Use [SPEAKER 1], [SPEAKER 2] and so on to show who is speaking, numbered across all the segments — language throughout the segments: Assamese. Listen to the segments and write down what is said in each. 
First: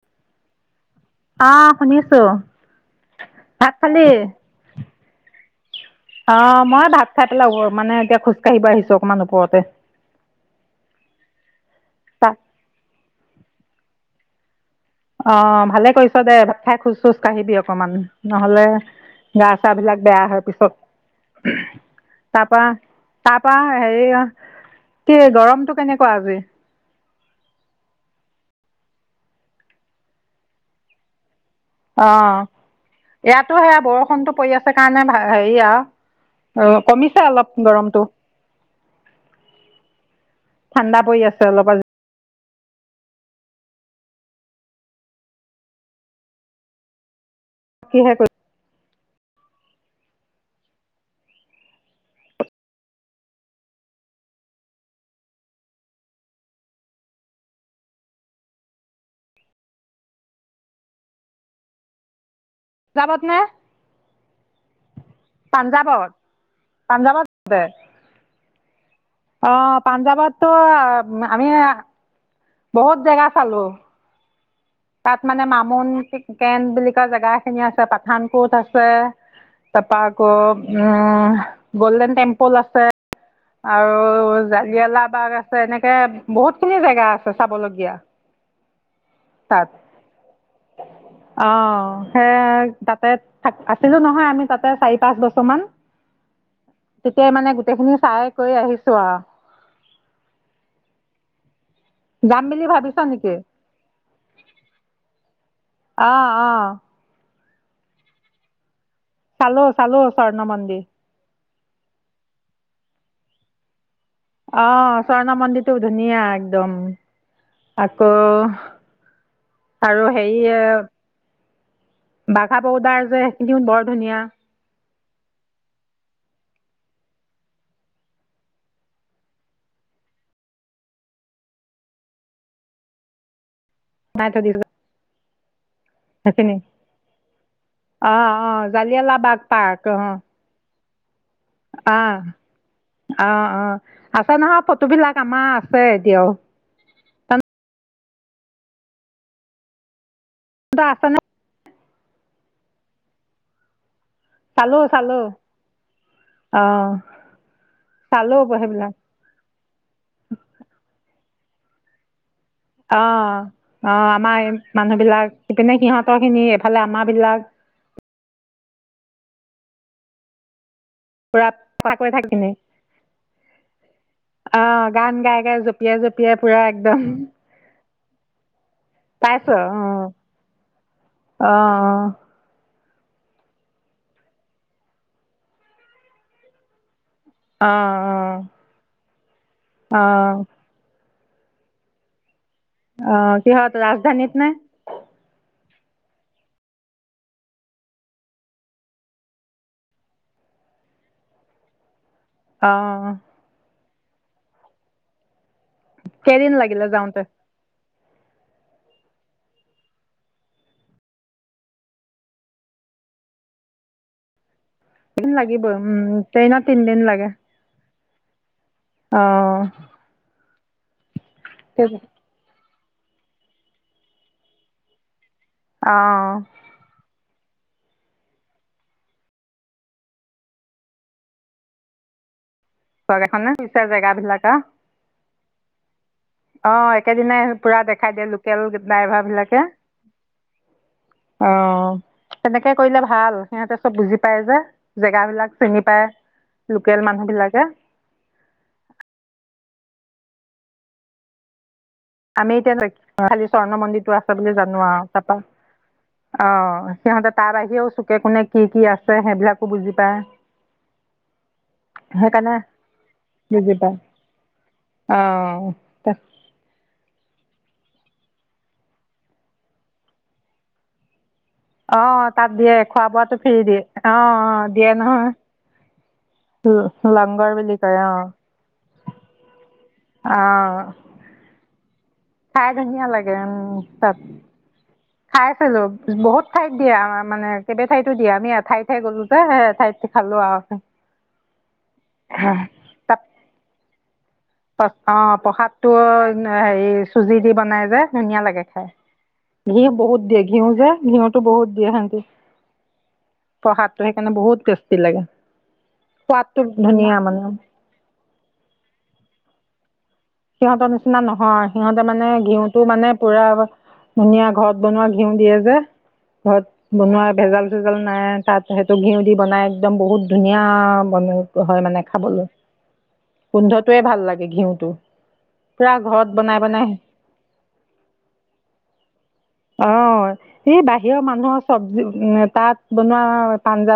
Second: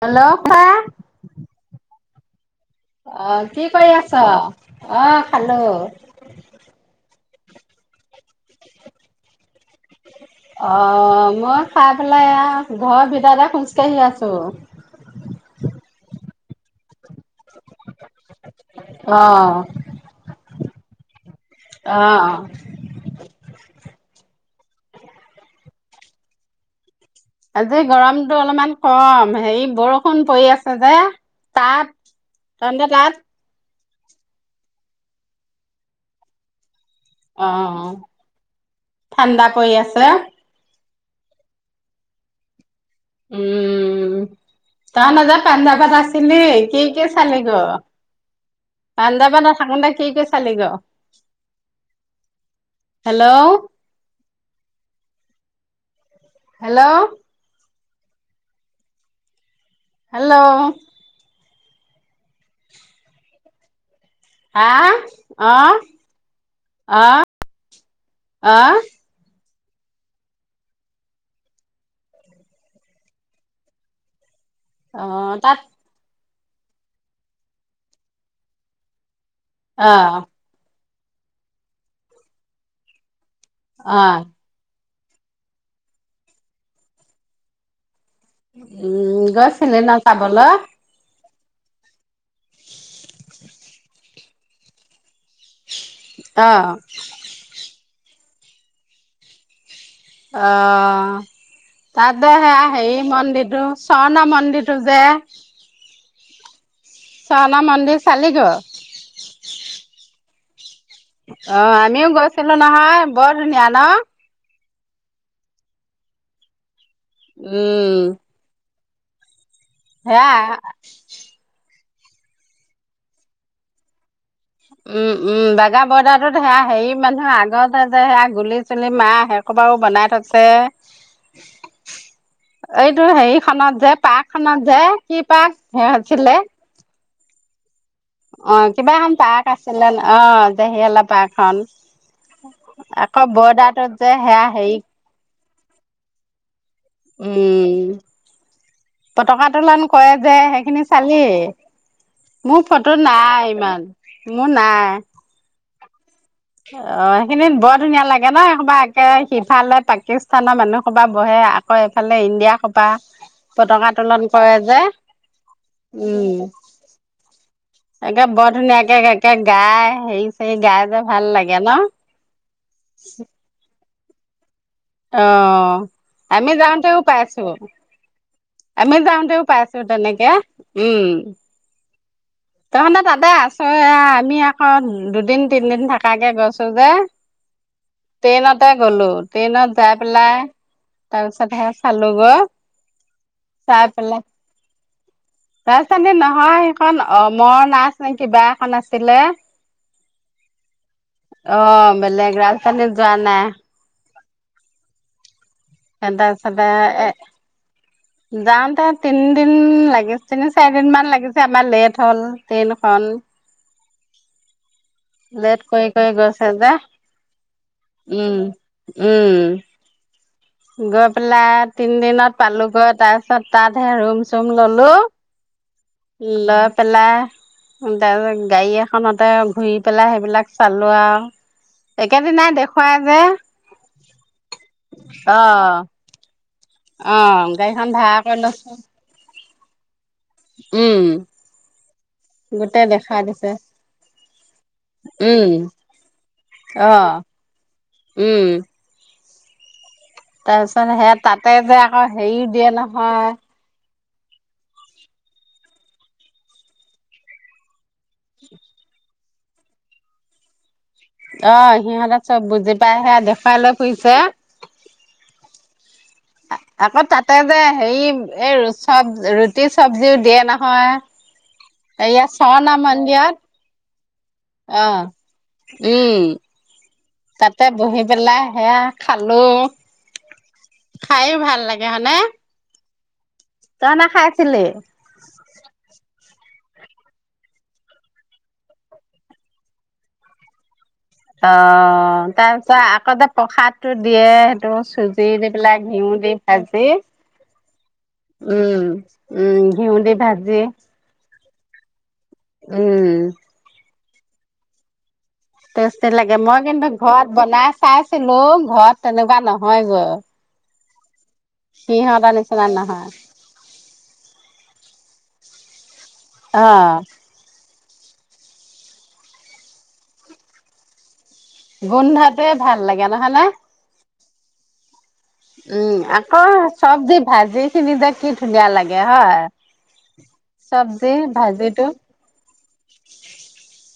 [SPEAKER 1] হেল্ল' ক
[SPEAKER 2] অ শুনিছো
[SPEAKER 1] আহ কি
[SPEAKER 2] ভাত
[SPEAKER 1] কৰি
[SPEAKER 2] খালি?
[SPEAKER 1] আছ আহ খালো
[SPEAKER 2] চাই লাগ মানে এতিয়া খোজ কাঢ়িব আহিছো অকণমান ওপৰতে
[SPEAKER 1] অ মই খাই পেলাই
[SPEAKER 2] তাত
[SPEAKER 1] ঘৰ ভিতৰতে শুনছো ক আছোঁ [unintelligible]
[SPEAKER 2] অ ভালে কৰিছ দে ভাত খাই খোজ চোজ কাঢ়িবি অকমান নহলে
[SPEAKER 1] অ
[SPEAKER 2] গা চা বিলাক বেয়া হয় পিছত
[SPEAKER 1] অ
[SPEAKER 2] তাৰ পৰা তাৰ পৰা হেৰি কি গৰমটো কেনেকুৱা আজি
[SPEAKER 1] আজি গৰমতটো অলপমান কম হেৰি বৰষুণ পৰি আছে যে তাত
[SPEAKER 2] অ
[SPEAKER 1] তহতে তাত
[SPEAKER 2] ইয়াতো সেয়া বৰষুণটো পৰি আছে কাৰণে হেৰি আৰু অ কমিছে অলপ
[SPEAKER 1] অ
[SPEAKER 2] গৰমটো
[SPEAKER 1] ঠাণ্ডা পৰি আছে
[SPEAKER 2] ঠাণ্ডা পৰি আছে অলপ
[SPEAKER 1] উম তই নযা পাঞ্জাৱত আছিলে কি কি চালি ক
[SPEAKER 2] কিহে কৰি
[SPEAKER 1] না থাকোনতে কি কি চালি গ হেল্ল' হেল্ল' হেল্ল'
[SPEAKER 2] ক পত নাই [unintelligible]
[SPEAKER 1] আহা আহ আহ
[SPEAKER 2] পাঞ্জাৱত দে
[SPEAKER 1] আহ
[SPEAKER 2] অ পাঞ্জাৱততো আমি বহুত জেগা চালো তাত মানে মামন ঠিক কেন বুলি কোৱা জেগা খিনি আছে পাঠান কোট আছে তপা
[SPEAKER 1] আহ
[SPEAKER 2] আকৌ উম গল্ডেন টেম্পল আছে আৰু
[SPEAKER 1] আহ
[SPEAKER 2] জালিয়ালা বাগ আছে এনেকে বহুত খিনি জেগা আছে চাবলগীয়া
[SPEAKER 1] উম
[SPEAKER 2] তাত
[SPEAKER 1] গৈছিলে ন চাবলৈ
[SPEAKER 2] অ সে তাতে আছিলো নহয় আমি তাতে চাৰি পাঁচ বছৰ কি
[SPEAKER 1] আহ
[SPEAKER 2] তেতিয়াই মানে গোটেইখিনি চাই কৰি আহিছো আহ
[SPEAKER 1] আহ তাতে
[SPEAKER 2] যাম
[SPEAKER 1] সে
[SPEAKER 2] বুলি ভাবিছ
[SPEAKER 1] হেৰি
[SPEAKER 2] নেকি
[SPEAKER 1] মন্দিৰটো সৰ্ণা মন্দিৰটো যে [inaudible]
[SPEAKER 2] অ অ
[SPEAKER 1] স্বৰ্ণা মন্দিৰ চালি গে
[SPEAKER 2] চালো চালো স্বৰ্ণ মন্দিৰ
[SPEAKER 1] অ আমিও গৈছিলো নহয় বৰ ধুনীয়া ন
[SPEAKER 2] অ স্বৰ্ণ মন্দিৰটোও ধুনীয়া একদম
[SPEAKER 1] উম
[SPEAKER 2] আকৌ আৰু
[SPEAKER 1] সেয়া
[SPEAKER 2] হেৰি বাঘা বৌদাৰ যে সেইখিনি বৰ ধুনীয়া
[SPEAKER 1] উম উম বাগা বৰ্দাৰটোত সেয়া হেৰি মানুহ আগতে যে সেয়া গুলি চুলি মাহে সৈইসোপাও বনাই থৈছে এইটো হেৰিখনত যে
[SPEAKER 2] বনাই
[SPEAKER 1] পাৰ্ক
[SPEAKER 2] থৈ দিছে
[SPEAKER 1] খনত যে কি পাক হে আছিলে
[SPEAKER 2] সেইখিনি অঁ
[SPEAKER 1] অ
[SPEAKER 2] অঁ
[SPEAKER 1] কিবা এখন
[SPEAKER 2] জালিয়ালাবাগ
[SPEAKER 1] পাৰ্ক আছিলে ন অ দেহি অলপ পাক
[SPEAKER 2] আহ অ অ
[SPEAKER 1] বৰ্ডাৰটোত যে
[SPEAKER 2] আছে
[SPEAKER 1] সেয়া
[SPEAKER 2] নহয়
[SPEAKER 1] হেৰি
[SPEAKER 2] ফটো বিলাক আমাৰ আ ছে এতিয়াও
[SPEAKER 1] উম পতকাটোলান কৰে যে সেইখিনি
[SPEAKER 2] তহঁতৰ আছেনে
[SPEAKER 1] চালি মোৰ ফটো নাই ইমান মু
[SPEAKER 2] চালোঁ
[SPEAKER 1] নাই
[SPEAKER 2] চালোঁ অঁ
[SPEAKER 1] অ সেইখিনি বৰ ধুনীয়া লাগে
[SPEAKER 2] চালোঁ
[SPEAKER 1] ন? সেই সোপা
[SPEAKER 2] সেইবিলাক
[SPEAKER 1] একে সিফালে পাকিস্তানৰ মানুহ সোপা বহে আকৌ এইফালে ইণ্ডিয়া সোপা
[SPEAKER 2] অ
[SPEAKER 1] পতকা
[SPEAKER 2] অ
[SPEAKER 1] তোলন
[SPEAKER 2] আমাৰ
[SPEAKER 1] কৰে যে
[SPEAKER 2] মানুহ বিলাক ইপিনে সিহঁতৰ
[SPEAKER 1] উম
[SPEAKER 2] খিনি এফালে আমাৰ বিলাক
[SPEAKER 1] একে বৰ ধুনীয়াকে একে গাই হেৰি চৰি গাই যে ভাল
[SPEAKER 2] পূৰা
[SPEAKER 1] লাগে
[SPEAKER 2] কথা কৈ থাকেনি
[SPEAKER 1] ন।
[SPEAKER 2] অ' গান গাই-গাই জঁপিয়াই জপিয়াই
[SPEAKER 1] আমি
[SPEAKER 2] পুৰা
[SPEAKER 1] যাওঁতেও
[SPEAKER 2] একদম।
[SPEAKER 1] পাইছো আমি যাওঁতেও
[SPEAKER 2] পাইছ অঁ
[SPEAKER 1] পাইছো
[SPEAKER 2] অঁ
[SPEAKER 1] তেনেকে, উম।
[SPEAKER 2] অঁ
[SPEAKER 1] তহে, তাতে আচা এ আমি আকৌ দুদিন তিনদিন থাকাকে গৈছো যে।
[SPEAKER 2] অঁ অঁ
[SPEAKER 1] ট্ৰেইনতে গলো ট্ৰেইনত যাই পেলাই
[SPEAKER 2] অ',
[SPEAKER 1] তাৰ পিছত সেয়া চালো গ
[SPEAKER 2] অ কিহত ৰাজধানীত নে?
[SPEAKER 1] ৰাজধানী নহয়, সেইখন অমৰা নাচ নে কিবা এখন আছিলে। অ' বেলেগ ৰাজধানীত
[SPEAKER 2] অ',
[SPEAKER 1] যোৱা নাই। এ,
[SPEAKER 2] কেইদিন
[SPEAKER 1] তাৰপিছতে,
[SPEAKER 2] লাগিলে যাওঁতে?
[SPEAKER 1] এ। যাওঁতে তিনিদিন লাগিল, তিনি-চাৰি দিন মান লাগিছে, আমাৰ লেট হ'ল ট্ৰেইনখন। [inaudible]
[SPEAKER 2] দুদিন
[SPEAKER 1] লেট
[SPEAKER 2] লাগিব
[SPEAKER 1] কৰি
[SPEAKER 2] উম,
[SPEAKER 1] কৰি গৈছে যে
[SPEAKER 2] ট্ৰেইনত তিনদিন লাগে।
[SPEAKER 1] উম।
[SPEAKER 2] অহ।
[SPEAKER 1] গপ । পেলাই তিন দিনত পালোঁ। গৈ তাৰ পিছত, তাতহে ৰুম চুম ললো।
[SPEAKER 2] অ',
[SPEAKER 1] লৈ পেলাই । তাৰপিছত গাড়ী এখনতে ঘূৰি পেলাই, সেইবিলাক চালো আৰু একেদিনাই দেখো । খোৱা যে,
[SPEAKER 2] চৰকাৰখনে পিছে জেগাবিলাক আ
[SPEAKER 1] অ' ।
[SPEAKER 2] অ, একেদিনাই পুৰা দেখাই দিয়ে, লোকেল
[SPEAKER 1] লৈছো
[SPEAKER 2] ড্ৰাইভাৰ বিলাকে।
[SPEAKER 1] উম
[SPEAKER 2] অহ । তেনেকে
[SPEAKER 1] গোটেই
[SPEAKER 2] কৰিলে
[SPEAKER 1] দেখাই
[SPEAKER 2] ভাল,
[SPEAKER 1] দিছে
[SPEAKER 2] সিহঁতে চব বুজি পায় যে,
[SPEAKER 1] উম
[SPEAKER 2] জেগাবিলাক চিনি পায়।
[SPEAKER 1] অ
[SPEAKER 2] লোকেল মানুহ বিলাকে।
[SPEAKER 1] উম। তাৰপিছত সেয়া তাতে, যে । অ, হেৰিও
[SPEAKER 2] আমি
[SPEAKER 1] দিয়ে
[SPEAKER 2] এতিয়া
[SPEAKER 1] নহয়।
[SPEAKER 2] খালি স্বৰ্ণ মন্দিৰটো আছে বুলি জানো আৰু তাৰপৰা অ, সিহঁতে তাৰ আহিও চু কোনে কি কি আ সেইবিলাকো বুজি পায়।
[SPEAKER 1] অ, সিহঁতে চব
[SPEAKER 2] সেইকাৰণে
[SPEAKER 1] বুজি পাইহে দেখুৱাই
[SPEAKER 2] বুজি
[SPEAKER 1] লৈ
[SPEAKER 2] পায়
[SPEAKER 1] ফুৰিছে ।
[SPEAKER 2] তাক ।
[SPEAKER 1] আকৌ তাতে যে হেৰি, এই চব ৰুটি চবজিও দিয়ে নহয় ।
[SPEAKER 2] অ, তাত দিয়ে খোৱা বোৱাটো ফ্ৰি দিয়ে । অ,
[SPEAKER 1] অ
[SPEAKER 2] দিয়ে নহয় ।
[SPEAKER 1] তাতে বহি পেলাই, সেয়া খালো
[SPEAKER 2] অঁ
[SPEAKER 1] খায়ে ভাল লাগে । সেয়ানে ।
[SPEAKER 2] খাই ধুনীয়া লাগে । উম, তাত
[SPEAKER 1] নাখাইছিলি
[SPEAKER 2] খাই চালো বহুত । ঠাইত দিয়া আ মানে কেইে ঠাইতো দিয়া। আমি এঠাই ঠাই গ'লো যে সেই ঠাইত খালো অহ।
[SPEAKER 1] অ তাৰপিছত আকৌতে প্ৰসাদ।
[SPEAKER 2] অ প্ৰসাদতটো
[SPEAKER 1] ঘিউ দি ভাজি
[SPEAKER 2] হেৰি চুজি দি বনাই যে ধুনীয়া লাগে
[SPEAKER 1] উম
[SPEAKER 2] খাই
[SPEAKER 1] উম
[SPEAKER 2] ঘিউ
[SPEAKER 1] দি
[SPEAKER 2] বহুত দিয়ে
[SPEAKER 1] ভাজি
[SPEAKER 2] ঘিউ যে ঘিউ। বহুত দিয়ে হেতি।
[SPEAKER 1] উম।
[SPEAKER 2] সেইকাৰণে বহুত টেষ্টি লাগে।
[SPEAKER 1] টেষ্টি লাগে
[SPEAKER 2] সোৱাদটো
[SPEAKER 1] মই কিন্তু
[SPEAKER 2] ধুনীয়া
[SPEAKER 1] ঘৰত
[SPEAKER 2] মানে
[SPEAKER 1] বনাই চাইছিলো ঘৰত তেনেকুৱা। কিবা নহয় জে।
[SPEAKER 2] সিহঁতৰ নিচিনা নহয় সিহঁতে মানে
[SPEAKER 1] নিচিনা
[SPEAKER 2] ঘিউতটো
[SPEAKER 1] নহয়
[SPEAKER 2] মানে পুৰা ধুনীয়া ঘৰত বনোৱা ঘিউ দিয়ে যে।
[SPEAKER 1] অ
[SPEAKER 2] ঘৰত বনোৱা ভেজাল চেজাল। তাত সেইটো ঘিউ দি বনাই একদম বহুত ধুনীয়া বন। হয় মানে খাবলৈ
[SPEAKER 1] গোন্ধাটোৱে ভাল লাগে নহয় নে?
[SPEAKER 2] গোন্ধটোৱে ভাল লাগে ঘিউটো। পূৰা
[SPEAKER 1] উম
[SPEAKER 2] ঘৰত
[SPEAKER 1] আকৌ
[SPEAKER 2] বনাই বনাই
[SPEAKER 1] চব্জি ভাজি খিনি যে কি ধুনীয়া লাগে হয়
[SPEAKER 2] অঁ এই
[SPEAKER 1] চবজি
[SPEAKER 2] বাহিৰৰ মানুহৰ
[SPEAKER 1] ভাজিটো।
[SPEAKER 2] চব্জি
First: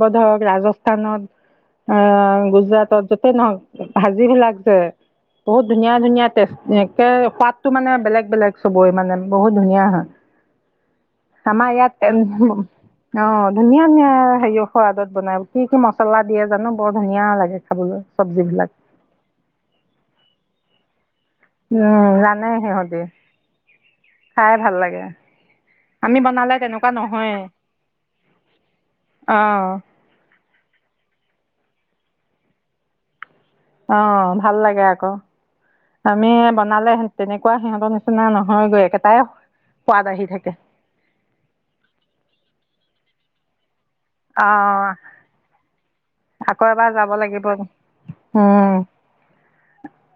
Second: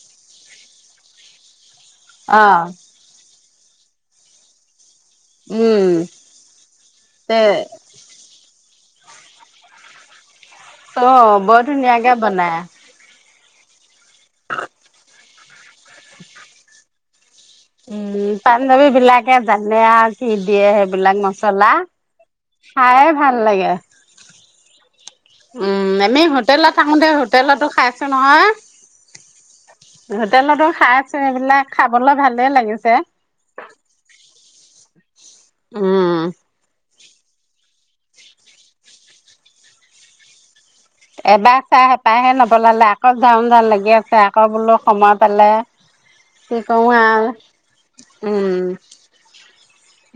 [SPEAKER 2] বধক ৰাজস্থানত। অ গুজৰাট যতে নহ। ভাজিবিলাক যে। বহুত
[SPEAKER 1] উম
[SPEAKER 2] ধুনীয়া। ধুনীয়াতে একে
[SPEAKER 1] তে
[SPEAKER 2] সোৱাদটো মানে বেলেগ বেলেগ। চবৰে মানে বহুত ধুনীয়া হয়।
[SPEAKER 1] অ বৰ
[SPEAKER 2] আমাৰ ইয়াত
[SPEAKER 1] ধুনীয়াকে বনাই।
[SPEAKER 2] অ ধুনীয়া ধুনীয়া। হেৰিও সোৱাদত বনাই কি কি মছলা দিয়ে জানো। বৰ ধুনীয়া লাগে। খাবলৈ
[SPEAKER 1] উম
[SPEAKER 2] চব্জিবিলাক
[SPEAKER 1] পাঞ্জৱী বিলাকে জানে আৰু কি দিয়ে সেইব। বিলাক মচবুত।
[SPEAKER 2] উম জানে সিহঁতি
[SPEAKER 1] লাগে
[SPEAKER 2] খাই ভাল লাগে।
[SPEAKER 1] উম আমি
[SPEAKER 2] বনালে
[SPEAKER 1] হোটেলত
[SPEAKER 2] তেনেকুৱা
[SPEAKER 1] থাকোতে
[SPEAKER 2] নহয়ে
[SPEAKER 1] হোটেলতো খাইছো নহয়।
[SPEAKER 2] অ'
[SPEAKER 1] হোটেলতো খাই চো সেইবিলাক খাবলৈ ভালে লাগিছে।
[SPEAKER 2] অ ভাল লাগে আকৌ
[SPEAKER 1] উম
[SPEAKER 2] আমি বনালে তেনেকুৱা। সিহঁতৰ নিচিনা নহয়গৈ একেটাই সোৱাদ আহি থাকে।
[SPEAKER 1] এবাৰ চাই হেপাহহে নপলালে আকৌ যাও যাও লাগি আছে। তাকে বোলো
[SPEAKER 2] অ'
[SPEAKER 1] সময় পালেই
[SPEAKER 2] আকৌ এবাৰ যাব লাগিব উম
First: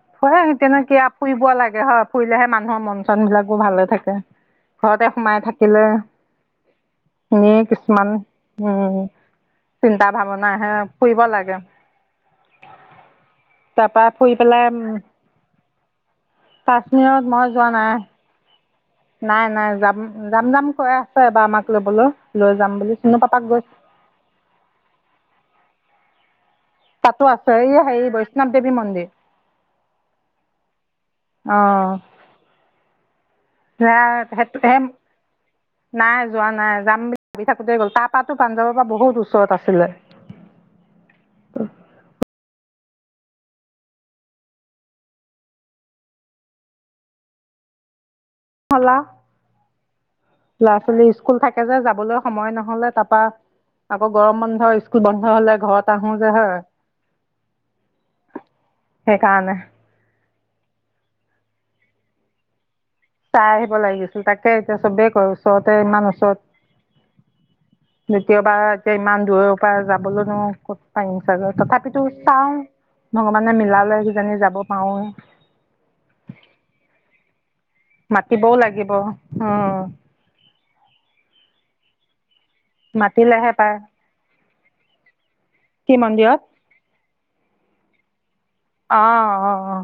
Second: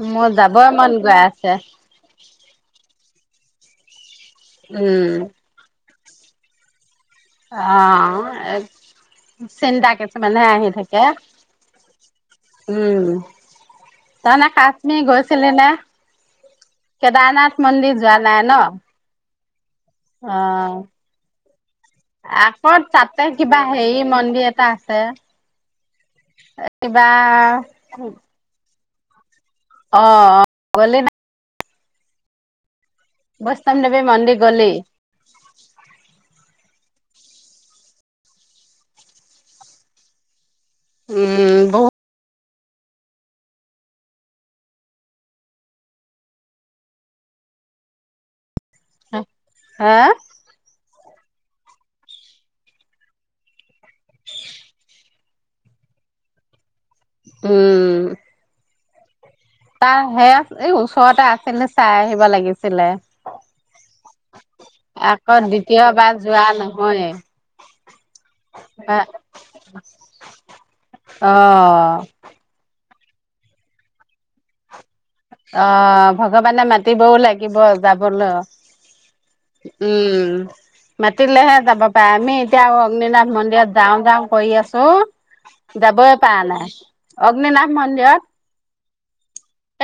[SPEAKER 1] মোৰ যাবই মন
[SPEAKER 2] তেনেকে
[SPEAKER 1] গৈ
[SPEAKER 2] ফুৰিব
[SPEAKER 1] আছে
[SPEAKER 2] লাগে হয় ফুৰিলেহে মানুহ মন চন বিলাকো ভালে থাকে। ঘৰতে
[SPEAKER 1] উম
[SPEAKER 2] সোমাই থাকিলে। এনেই
[SPEAKER 1] অ
[SPEAKER 2] কিছুমান উম
[SPEAKER 1] চিন্তা কিছুমানহে
[SPEAKER 2] ভাৱনা
[SPEAKER 1] আহি
[SPEAKER 2] আহে
[SPEAKER 1] থাকে।
[SPEAKER 2] ফুৰিব লাগে
[SPEAKER 1] এ উম
[SPEAKER 2] তাৰপৰা ফুৰি
[SPEAKER 1] তাৰমানে
[SPEAKER 2] পেলাই উম
[SPEAKER 1] কাশ্মীৰ গৈছিলি নে অ কেদাৰনাথ মন্দিৰ যোৱা নাই ন
[SPEAKER 2] নাই নাই যাম যাম যাম
[SPEAKER 1] অ'
[SPEAKER 2] কৈ আছে এবাৰ আমাক লবলৈ লৈ
[SPEAKER 1] আকৌ
[SPEAKER 2] যাম বুলি চিনু
[SPEAKER 1] তাতে
[SPEAKER 2] পাপাক
[SPEAKER 1] কিবা
[SPEAKER 2] গৈছে
[SPEAKER 1] হেৰি মন্দিৰ এটা আছে কিবা
[SPEAKER 2] তাতো আছে এই হে বৈষ্ণৱ দেৱী মন্দিৰ। [inaudible]
[SPEAKER 1] অ অ গলি ন
[SPEAKER 2] অ
[SPEAKER 1] বৈষ্ণৱ দেৱী মন্দিৰ গলি
[SPEAKER 2] সেইয়াই মই নাই যোৱা নাই যাম বুলি ভাবি থাকোতে গ'ল তাপাতো পাঞ্জাৱৰ পৰা বহুত ওচৰত আছিলে
[SPEAKER 1] উম বহুত
[SPEAKER 2] হল আও
[SPEAKER 1] হে
[SPEAKER 2] লৰা ছোৱালী স্কুল স্কুল থাকে যে যাবলৈ সময় নহলে তাৰাপা আকৌ গৰম বন্ধ স্কুল বন্ধ হলে ঘৰত আহো যে হয়।
[SPEAKER 1] উম
[SPEAKER 2] সেইকাৰণে
[SPEAKER 1] তাৰ সেই উম ওচৰতে আছে কিন্তু চাই আহিব লাগিছিলে
[SPEAKER 2] চাই আহিব লাগিছিল তাকে এতিয়া চবেই কয়
[SPEAKER 1] আকৌ
[SPEAKER 2] ওচৰতে ইমান
[SPEAKER 1] দ্বিতীয়বাৰ
[SPEAKER 2] ওচৰত
[SPEAKER 1] যোৱা নহয়ে
[SPEAKER 2] দ্বিতীয়বাৰ এতিয়া ইমান দূৰৰ পৰা যাবলৈ নো ক'ত পাৰিম
[SPEAKER 1] অ
[SPEAKER 2] চাগৈ তথাপিতো চাও ভগৱানে মিলালৈ কিজনি যাব পাৰোৱে
[SPEAKER 1] অ ভগৱানে মাতিবও লাগে থাকিব যাবলৈ
[SPEAKER 2] মাতিবও লাগিব
[SPEAKER 1] উম মাতিলেহে যাবা পায় মি এতিয়া অগ্নিনাথ
[SPEAKER 2] মাতিলেহে
[SPEAKER 1] মন্দিৰত
[SPEAKER 2] পায়
[SPEAKER 1] যাওঁ যাওঁ কৰি আছে চ
[SPEAKER 2] কি
[SPEAKER 1] যাবই পৱা
[SPEAKER 2] মন্দিৰত
[SPEAKER 1] নাই অ অগ্নিনাভ মন্দিৰত
[SPEAKER 2] অ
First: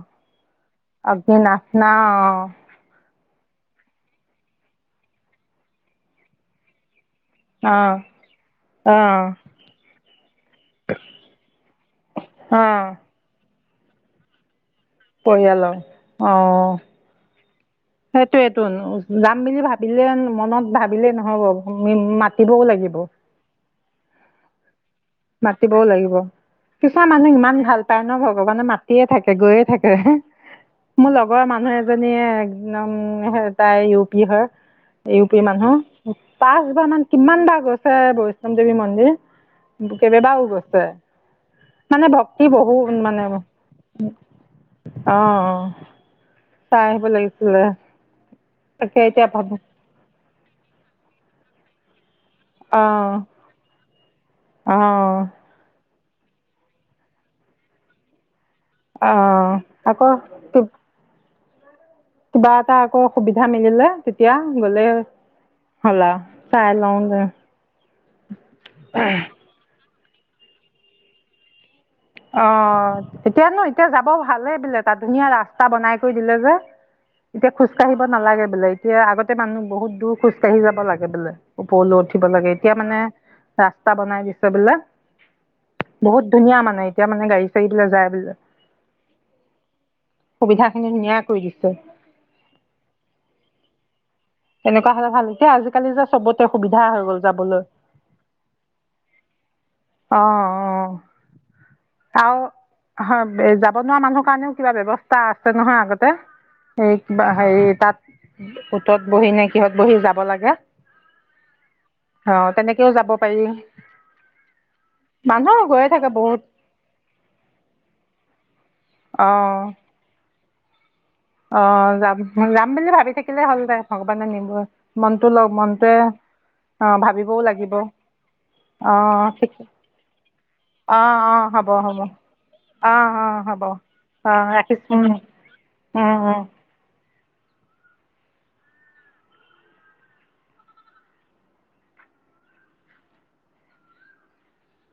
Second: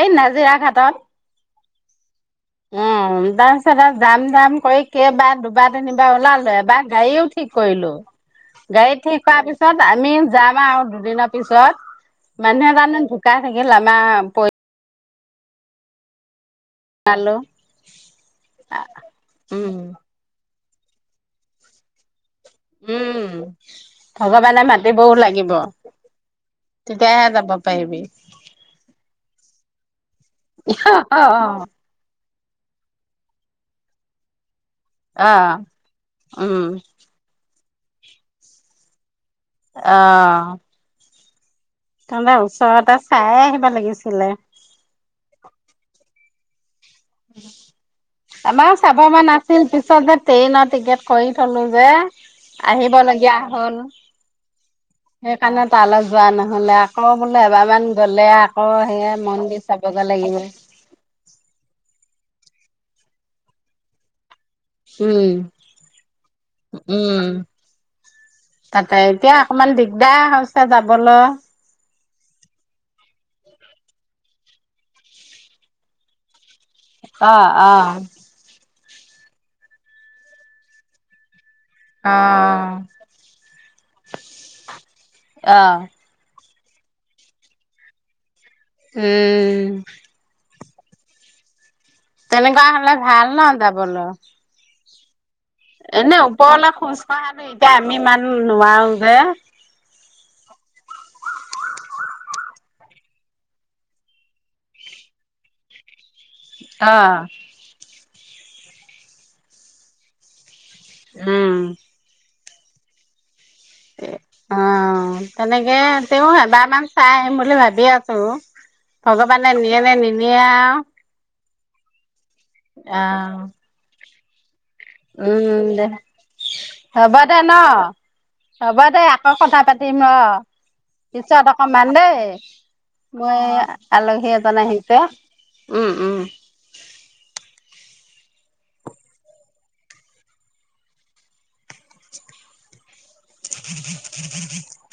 [SPEAKER 1] এই নাজিৰা
[SPEAKER 2] না অঁ
[SPEAKER 1] ঘাটত উ দাজ টা যাম যাম কৰি কেইবাৰ দুবাৰ তিনিবাৰ ওলালো এবাৰ গাড়ীও ঠিক কৰিলো
[SPEAKER 2] অঁ
[SPEAKER 1] গাড়ীত
[SPEAKER 2] অঁ
[SPEAKER 1] ঠিক হোৱা পিছত আমি যাম আও দুদিনৰ পিছত মানুহে
[SPEAKER 2] অঁ
[SPEAKER 1] এজনে ঢুকাই থাকিল আমাৰ পৰি
[SPEAKER 2] পৰিয়ালৰ অ
[SPEAKER 1] পৰিয়ালো
[SPEAKER 2] সেইটোয়ে টোন যাম বুলি
[SPEAKER 1] উম
[SPEAKER 2] ভাবিলে মনত ভাবিলে নহ'ব ভুমি মাত
[SPEAKER 1] উম ভগৱানে মাত
[SPEAKER 2] মাতিবও লাগিব কিছুমান
[SPEAKER 1] তেতিয়াহে
[SPEAKER 2] মানুহ
[SPEAKER 1] যাব
[SPEAKER 2] ইমান ভাল
[SPEAKER 1] পাৰিবি।
[SPEAKER 2] পায় ন ভগৱানে মাতিয়ে থাকে গৈয়ে থাকে একেৰাহে মোৰ লগৰ
[SPEAKER 1] অ',
[SPEAKER 2] মানুহ এজনীয়ে তমম হাই তাই ইউ পি হয় ইউ পি মানুহ
[SPEAKER 1] উম,
[SPEAKER 2] পাঁচবাৰ মান, কিমান বাৰ গৈছে হয় বৈষ্ণৱ দেৱী মন্দিৰ
[SPEAKER 1] অ,
[SPEAKER 2] কেবাবাও গৈছে মানে
[SPEAKER 1] তহঁতে
[SPEAKER 2] ভক্তি
[SPEAKER 1] ওচৰতে
[SPEAKER 2] বহুত মানে
[SPEAKER 1] চাই আহিব লাগিছিলে।
[SPEAKER 2] আহ চাই আহিব লাগিছিলে
[SPEAKER 1] আমাৰ
[SPEAKER 2] তাকে
[SPEAKER 1] চাব মন
[SPEAKER 2] এতিয়া ভাবো
[SPEAKER 1] আছিল পিছত যে ট্ৰেইনৰ টিকেট কৰি থলোঁ যে
[SPEAKER 2] অ
[SPEAKER 1] আহিব লগীয়া হ'ল
[SPEAKER 2] অ
[SPEAKER 1] সেইকাণে তালৈ যোৱা নহ'লে আকৌ বোলে এবাৰমান গ'লে অ
[SPEAKER 2] অ
[SPEAKER 1] সেয়াই মন্দিৰ
[SPEAKER 2] আকৌ
[SPEAKER 1] চাবগে লাগিব
[SPEAKER 2] কিবা এটা আকৌ সুবিধা মিলিলে এতিয়া গলে
[SPEAKER 1] উম,
[SPEAKER 2] হল আও চাই লওঁ
[SPEAKER 1] উম,
[SPEAKER 2] গে
[SPEAKER 1] দা হৈছে যাবলে
[SPEAKER 2] অ এতিয়ানো এতিয়া যাব ভালে বোলে তাত ধুনীয়া ৰাস্তা বনাই কৈ দিলে যে
[SPEAKER 1] অ',
[SPEAKER 2] এতিয়া
[SPEAKER 1] অ',
[SPEAKER 2] খোজকাঢ়িব নালাগে বোলে এতিয়া আগতে মানুহ বহুত দূৰ খোজকাঢ়ি যাব লাগে বোলে ওপৰলৈ উঠিব লাগে
[SPEAKER 1] অ',
[SPEAKER 2] এতিয়া মানে ৰাস্তা বনাই দিছে বোলে
[SPEAKER 1] অ',
[SPEAKER 2] বহুত ধুনীয়া মানে এতিয়া মানে গাড়ী চাৰি যায় বুলে
[SPEAKER 1] উম
[SPEAKER 2] সুবিধা খিনি ধুনীয়া কৰি দিছে
[SPEAKER 1] তেনেকুৱা হলে ভাল ন যাবলৈ
[SPEAKER 2] তেনেকুৱ হলে ভাল। এতিয়া আজিকালি যে
[SPEAKER 1] এনে
[SPEAKER 2] চবতে
[SPEAKER 1] ওপৰলৈ
[SPEAKER 2] সুবিধা
[SPEAKER 1] খোজ
[SPEAKER 2] হৈ গ'ল
[SPEAKER 1] কঢ়া নো
[SPEAKER 2] যাবলৈ
[SPEAKER 1] এতিয়া আমি ইমান নোৱাৰো যে
[SPEAKER 2] অঁ
[SPEAKER 1] ।
[SPEAKER 2] অঁ আৰু হয়, যাব নোৱাৰা মানুহৰ কাৰণেও কিবা ব্যৱস্থা আছে নহয় আগতে । এই
[SPEAKER 1] অ'।
[SPEAKER 2] কিবা সেই তাত । অ ত [unintelligible] বহি নে, কিহত বহি যাব লাগে ।
[SPEAKER 1] উম ।
[SPEAKER 2] অ, তেনেকেও যাব পাৰি ।
[SPEAKER 1] অ, তেনেকে
[SPEAKER 2] গৈয়ে থাকে
[SPEAKER 1] তেওঁ
[SPEAKER 2] বহুত
[SPEAKER 1] এবাৰ মান চাই আহিম বুলি ভাবি আছো । ভগৱানে নিয়ে নে নিনিয়ে । এয়া ।
[SPEAKER 2] অ যাম, যাম বুলি ভাবি থাকিলে
[SPEAKER 1] অ',
[SPEAKER 2] হ'ল দে ভ । বানে নিবই ।
[SPEAKER 1] উম, দে
[SPEAKER 2] অঁ
[SPEAKER 1] হ'ব দে
[SPEAKER 2] ভাবিবও
[SPEAKER 1] ন,
[SPEAKER 2] লাগিব
[SPEAKER 1] হ'ব দে
[SPEAKER 2] অঁ
[SPEAKER 1] আকৌ
[SPEAKER 2] ঠিক
[SPEAKER 1] কথা পাতিম ৰ
[SPEAKER 2] অঁ অঁ
[SPEAKER 1] পিছত
[SPEAKER 2] হ'ব
[SPEAKER 1] অকমান
[SPEAKER 2] হ'ব
[SPEAKER 1] দেই,
[SPEAKER 2] অঁ অঁ
[SPEAKER 1] মই
[SPEAKER 2] হ'ব অঁ
[SPEAKER 1] আলহী এজন আহিছে, উম।
[SPEAKER 2] অ,
[SPEAKER 1] উম।
[SPEAKER 2] অ ।
[SPEAKER 1] [unintelligible] ভ ভ [inaudible]